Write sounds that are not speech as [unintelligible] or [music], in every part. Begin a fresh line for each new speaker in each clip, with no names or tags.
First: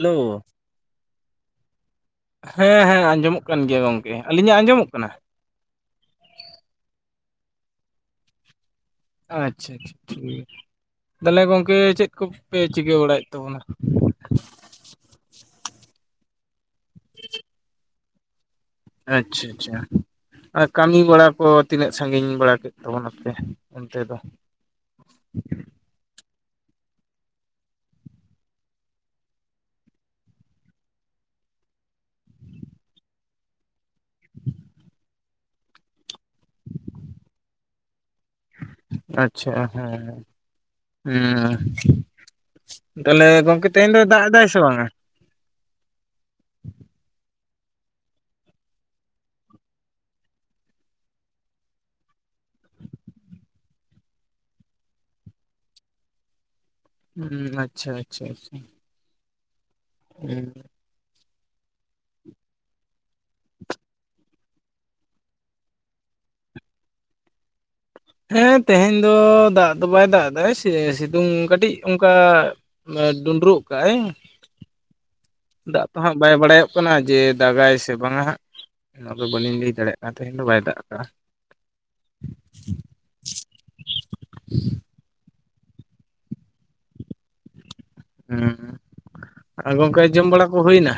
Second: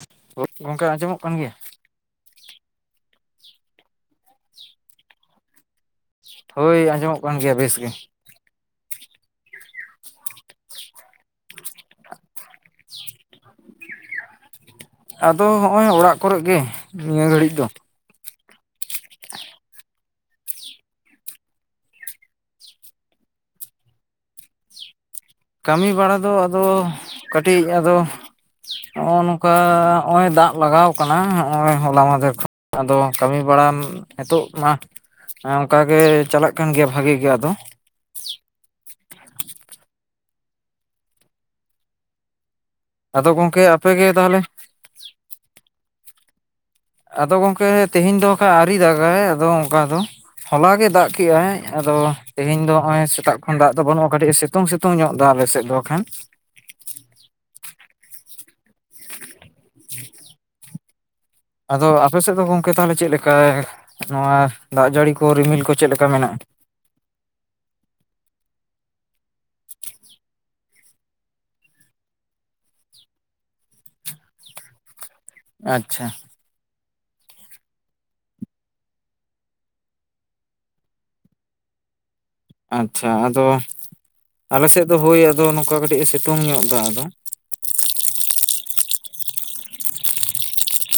Hello
ᱜᱚᱝᱠᱮ ᱟᱸᱡᱚᱢᱚᱜ ᱠᱟᱱ ᱜᱮᱭᱟ?
ᱦᱮᱸ ᱦᱮᱸ ᱟᱸᱡᱚᱢᱚᱜ ᱠᱟᱱ ᱜᱮᱭᱟ ᱜᱚᱢᱠᱮ ᱟᱹᱞᱤᱧᱟᱜ ᱟᱸᱡᱚᱢᱚᱜ ᱠᱟᱱᱟ
ᱦᱳᱭ ᱟᱸᱡᱚᱢᱚᱜ ᱠᱟᱱ ᱜᱮᱭᱟ ᱵᱮᱥ ᱜᱮ
ᱟᱪᱪᱷᱟ ᱟᱪᱪᱷᱟ ᱜᱮᱭᱟ ᱛᱟᱦᱚᱞᱮ ᱜᱚᱢᱠᱮ ᱪᱮᱫ ᱠᱚ ᱯᱮ ᱪᱤᱠᱟᱹ ᱵᱟᱲᱟᱭᱮᱫ ᱛᱟᱵᱚᱱᱟ
ᱟᱫᱚ ᱦᱚᱜᱼᱚᱭ ᱚᱲᱟᱜ ᱠᱚᱨᱮᱫ ᱜᱮ ᱱᱤᱭᱟᱹ ᱜᱷᱟᱹᱲᱤᱡ ᱫᱚ
ᱟᱪᱪᱷᱟ ᱟᱪᱪᱷᱟ ᱟᱨ ᱠᱟᱹᱢᱤ ᱵᱟᱲᱟ ᱠᱚ ᱛᱤᱱᱟᱹᱜ ᱥᱟᱺᱜᱤᱧ ᱵᱟᱲᱟ ᱠᱮᱫ ᱛᱟᱵᱚᱱᱟ ᱯᱮ ᱚᱱᱛᱮ ᱫᱚ [inaudible]
ᱠᱟᱹᱢᱤ ᱵᱟᱲᱟ ᱫᱚ ᱟᱫᱚ ᱠᱟᱹᱴᱤᱡ ᱟᱫᱟᱚ ᱱᱚᱜ-ᱚ ᱱᱚᱝᱠᱟ ᱱᱚᱜᱚᱭ ᱫᱟᱜ ᱞᱟᱜᱟᱣ ᱠᱟᱱᱟ ᱦᱚᱸᱜᱼᱚᱭ ᱦᱚᱞᱟ ᱢᱟᱦᱫᱷᱮᱨ ᱠᱷᱚᱱ ᱟᱫᱚ ᱠᱟᱹᱢᱤ ᱵᱟᱲᱟ ᱱᱤᱛᱚᱜ ᱢᱟ ᱦᱮᱸ ᱚᱱᱠᱟ ᱜᱮ ᱪᱟᱞᱟᱜ ᱠᱟᱱ ᱜᱮᱭᱟ ᱵᱷᱟᱜᱮ ᱜᱮ ᱟᱫᱚ
ᱟᱪᱪᱷᱟ ᱦᱩᱸᱻ ᱛᱟᱦᱚᱞᱮ
ᱟᱫᱚ ᱜᱚᱝᱠᱮ
ᱜᱚᱢᱠᱮ ᱛᱮᱦᱮᱧ ᱫᱚᱭ
ᱟᱯᱮᱜᱮ
ᱫᱟᱜ
ᱛᱟᱦᱚᱞᱮ
ᱮᱫᱟᱭ ᱥᱮ ᱵᱟᱝᱟ
ᱟᱫᱚ ᱜᱚᱝᱠᱮ ᱛᱮᱦᱮᱧ ᱫᱚ ᱠᱷᱟᱡ ᱟᱹᱣᱨᱤ ᱫᱟᱜᱟᱭ ᱫᱚ ᱚᱱᱠᱟ ᱫᱚ ᱦᱚᱞᱟ ᱜᱮ ᱫᱟᱜ ᱠᱮᱜᱼᱟᱭ ᱟᱫᱚ ᱛᱮᱦᱮᱧ ᱫᱚ ᱱᱚᱜᱚᱭ ᱥᱮᱛᱟᱜ ᱠᱷᱚᱱ ᱫᱟᱜ ᱫᱚ ᱵᱟᱹᱱᱩᱜᱼᱟ ᱠᱟᱹᱴᱤᱡ ᱥᱤᱛᱩᱝ ᱥᱤᱛᱩᱝ ᱧᱚᱜ ᱫᱟᱜ ᱟᱞᱮᱥᱮᱫ ᱫᱚ ᱦᱚᱸᱜᱠᱷᱟᱱ
ᱦᱩᱸ ᱟᱪᱪᱷᱟ ᱟᱪᱪᱷᱟ ᱟᱪᱪᱷᱟ ᱦᱩᱸ
ᱟᱫᱚ ᱟᱯᱮ ᱥᱮᱫ ᱫᱚ ᱜᱚᱝᱠᱮ ᱛᱟᱦᱚᱞᱮ ᱪᱮᱫ ᱞᱮᱠᱟ ᱱᱚᱣᱟ ᱫᱟᱜ ᱡᱟᱹᱲᱤ ᱠᱚ ᱨᱤᱢᱤᱞ ᱠᱚ ᱪᱮᱫ ᱞᱮᱠᱟ ᱢᱮᱱᱟᱜ-ᱟ᱾
ᱦᱮᱸ ᱛᱮᱦᱮᱧ ᱫᱚ ᱫᱟᱜ ᱫᱚ ᱵᱟᱭ ᱫᱟᱜ ᱮᱫᱟ ᱥᱤᱛᱩᱝ ᱠᱟᱹᱴᱤᱡ ᱚᱱᱠᱟ ᱰᱩᱸᱰᱨᱩᱜ ᱠᱟᱜᱟᱭ ᱫᱟᱜ ᱛᱚ
ᱟᱪᱪᱷᱟ
ᱦᱟᱸᱜ ᱵᱟᱭ ᱵᱟᱲᱟᱭᱚᱜ ᱦᱩᱭᱩᱜ ᱠᱟᱱᱟ ᱡᱮ ᱫᱟᱜᱟᱭ ᱥᱮ ᱵᱟᱝᱟ ᱦᱟᱸᱜ ᱚᱱᱟᱫᱚ ᱵᱟᱹᱞᱤᱧ ᱞᱟᱹᱭ ᱫᱟᱲᱮᱭᱟᱜ ᱠᱟᱱ ᱛᱮᱦᱮᱧ ᱫᱚ ᱵᱟᱭ ᱫᱟᱜ ᱠᱟᱜ-ᱟ᱾ [unintelligible]
ᱟᱪᱪᱷᱟ ᱟᱫᱚ ᱟᱞᱮ ᱥᱮᱫ ᱫᱚ ᱦᱳᱭ ᱟᱫᱚ ᱱᱚᱝᱠᱟ ᱠᱟᱹᱴᱤᱡ ᱮ ᱥᱤᱛᱩᱝ ᱧᱚᱜ ᱮᱫᱟ ᱟᱫᱚ
ᱦᱮᱸ ᱟᱨ ᱜᱚᱝᱠᱮ ᱡᱚᱢ ᱵᱟᱲᱟ ᱠᱚ ᱦᱩᱭᱱᱟ?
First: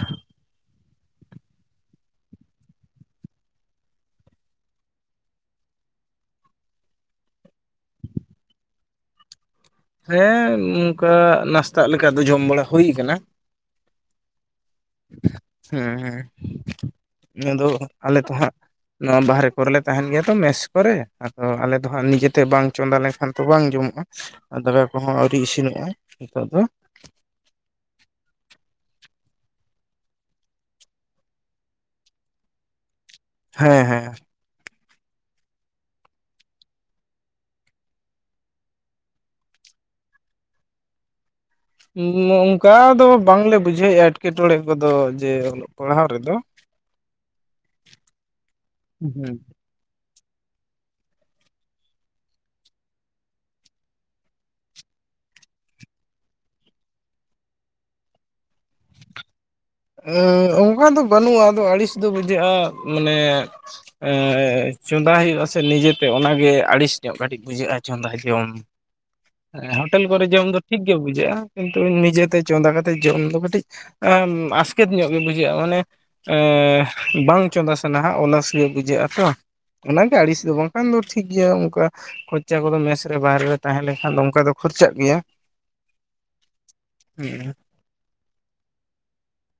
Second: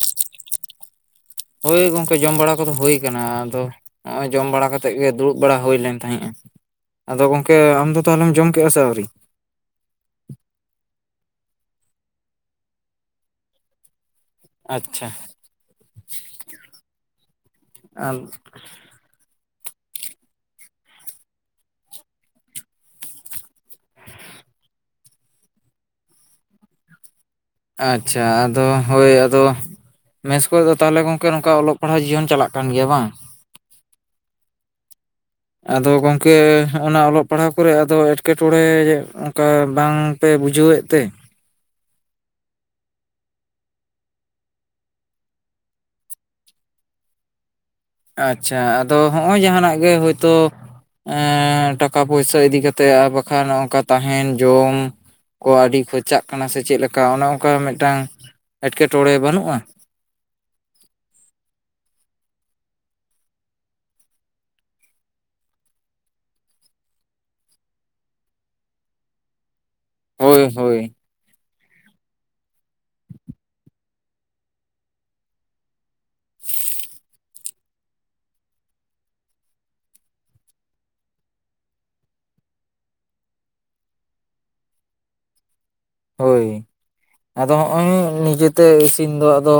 ᱦᱳᱭ ᱜᱚᱢᱠᱮ ᱡᱚᱢ ᱵᱟᱲᱟ ᱠᱚᱫᱚ ᱦᱩᱭ ᱠᱟᱱᱟ ᱟᱫᱚ ᱱᱚᱜ-ᱚᱭ ᱡᱚᱢ ᱵᱟᱲᱟ ᱠᱟᱛᱮᱫ ᱜᱮ ᱫᱩᱲᱩᱵ ᱵᱟᱲᱟ ᱦᱩᱭ ᱞᱮᱱ ᱛᱟᱦᱮᱸᱜ-ᱟ᱾ ᱟᱫᱚ ᱜᱚᱝᱠᱮ ᱟᱢᱫᱚ ᱛᱟᱦᱚᱞᱮ ᱡᱚᱢ ᱠᱮᱫ-ᱟ ᱥᱮ ᱟᱹᱣᱨᱤ?
ᱦᱮᱸ ᱱᱚᱝᱠᱟ ᱱᱟᱥᱛᱟᱜ ᱞᱮᱠᱟ ᱫᱚ ᱡᱚᱢ ᱵᱟᱲᱟ ᱦᱩᱭ ᱠᱟᱱᱟ᱾
ᱟᱪᱪᱷᱟ
ᱦᱮᱸ ᱦᱮᱸ ᱤᱱᱟᱹ ᱫᱚ ᱟᱞᱮ ᱫᱚ ᱦᱟᱸᱜ ᱱᱚᱣᱟ ᱵᱟᱦᱨᱮ ᱠᱚᱨᱮᱞᱮ ᱛᱟᱦᱮᱱ ᱜᱮᱭᱟ ᱛᱚ ᱢᱮᱥ ᱠᱚᱨᱮ ᱟᱫᱚ ᱟᱞᱮ ᱫᱚ ᱦᱟᱸᱜ ᱱᱤᱡᱮᱛᱮ ᱵᱟᱝ ᱪᱚᱸᱫᱟ ᱞᱮᱱ ᱠᱷᱟᱱ ᱛᱚ ᱵᱟᱝ ᱡᱚᱢᱚᱜ-ᱟ ᱟᱨ ᱫᱟᱠᱟ ᱠᱚᱦᱚᱸ ᱟᱹᱣᱨᱤ ᱤᱥᱤᱱᱚᱜ-ᱟ ᱱᱤᱛᱚᱜ ᱫᱚ
ᱟᱪᱪᱷᱟ ᱟᱫᱚ ᱦᱳᱭ ᱟᱫᱚ ᱢᱮᱥ ᱠᱚᱨᱮ ᱫᱚ ᱛᱟᱦᱚᱞᱮ ᱜᱚᱝᱠᱮ ᱱᱚᱝᱠᱟ ᱚᱞᱚᱜ ᱯᱟᱲᱦᱟᱣ ᱡᱤᱭᱚᱱ ᱪᱟᱞᱟᱜ ᱠᱟᱱ ᱜᱮᱭᱟ ᱵᱟᱝ
ᱦᱮᱸ ᱦᱮᱸ
ᱟᱫᱚ ᱜᱚᱝᱠᱮ ᱚᱱᱟ ᱚᱞᱚᱜ ᱯᱟᱲᱦᱟᱣ ᱠᱚᱨᱮ ᱟᱫᱚ ᱮᱸᱴᱠᱮᱴᱚᱬᱮ ᱚᱱᱠᱟ ᱵᱟᱝ ᱯᱮ ᱵᱩᱡᱷᱟᱹᱣ ᱮᱫ ᱛᱮ?
ᱚᱱᱠᱟ ᱫᱚ ᱵᱟᱝᱞᱮ ᱵᱩᱡᱷᱟᱹᱣᱮᱫ-ᱟ ᱮᱸᱴᱠᱮᱴᱚᱬᱮ ᱠᱚᱫᱚ ᱡᱮᱹ ᱯᱟᱲᱦᱟᱣ ᱨᱮᱫᱚ
ᱟᱪᱪᱷᱟ ᱟᱫᱚ
ᱦᱩᱸ
ᱦᱚᱸᱜ-ᱚᱭ ᱡᱟᱦᱟᱱᱟᱜ ᱜᱮ ᱛᱚ ᱴᱟᱠᱟ ᱯᱚᱭᱥᱟ ᱤᱫᱤ ᱠᱟᱛᱮᱫ ᱟᱨ ᱵᱟᱠᱷᱟᱱ ᱱᱚᱝᱠᱟ ᱛᱟᱦᱮᱱ ᱡᱚᱢ ᱠᱚ ᱟᱹᱰᱤ ᱠᱷᱚᱨᱪᱟᱜ ᱠᱟᱱᱟ ᱥᱮ ᱪᱮᱫᱠᱟ ᱚᱱᱮ ᱚᱱᱠᱟ ᱢᱤᱫᱴᱟᱝ ᱮᱸᱴᱠᱮᱴᱚᱬᱮ ᱵᱟᱹᱱᱩᱜ-ᱟ᱾
ᱚᱱᱠᱟ ᱫᱚ ᱵᱟᱹᱱᱩᱜ-ᱟ ᱟᱫᱚ ᱟᱹᱲᱤᱥ ᱫᱚ ᱵᱩᱡᱷᱟᱹᱜ-ᱟ᱾ ᱢᱟᱱᱮ ᱪᱚᱸᱫᱟ ᱦᱩᱭᱩᱜ-ᱟ ᱥᱮ ᱱᱤᱡᱮᱛᱮ ᱚᱱᱟᱜᱮ ᱟᱹᱲᱤᱥ ᱧᱚᱜ ᱠᱟᱹᱴᱤᱡ ᱵᱩᱡᱷᱟᱹᱜ-ᱟ ᱪᱚᱸᱫᱟ ᱡᱚᱢ ᱦᱮᱸ ᱦᱳᱴᱮᱞ ᱠᱚᱨᱮ
ᱦᱳᱭ
ᱡᱚᱢ ᱫᱚ
ᱦᱳᱭ
ᱴᱷᱤᱠ ᱜᱮ ᱵᱩᱡᱷᱟᱹᱜ-ᱟ ᱠᱤᱱᱛᱩ ᱱᱤᱡᱮᱛᱮ ᱪᱚᱸᱫᱟ ᱠᱟᱛᱮᱜ ᱡᱚᱢ ᱫᱚ ᱠᱟᱹᱴᱤᱡ ᱟᱥ ᱠᱮᱛ ᱧᱚᱜ ᱜᱮ ᱵᱩᱡᱷᱟᱹᱜ-ᱟ ᱢᱟᱱᱮ ᱵᱟᱝ ᱪᱚᱸᱫᱟ ᱥᱟᱱᱟ‌-ᱟ ᱚᱞᱟᱥ ᱜᱮ ᱵᱩᱡᱷᱟᱹᱜ-ᱟ ᱛᱚ ᱚᱱᱟᱜᱮ ᱟᱹᱲᱤᱥ ᱫᱚ ᱵᱟᱝᱠᱷᱟᱱ ᱫᱚ ᱴᱷᱤᱠ ᱜᱮᱭᱟ ᱚᱱᱠᱟ ᱠᱷᱚᱨᱪᱟ ᱠᱚᱫᱚ ᱢᱮᱥ ᱨᱮ ᱵᱟᱦᱨᱮ ᱨᱮ ᱛᱟᱦᱮᱸ ᱞᱮᱱᱠᱷᱟᱱ ᱫᱚ ᱚᱝᱠᱟ ᱫᱚ ᱠᱷᱚᱨᱪᱟᱜ ᱜᱮᱭᱟ᱾
ᱦᱳᱭ ᱟᱫᱚ
ᱦᱩᱸ
ᱱᱚᱜ-ᱚᱭ ᱱᱤᱡᱮᱹᱛᱮ ᱤᱥᱤᱱ ᱫᱚ ᱟᱫᱚ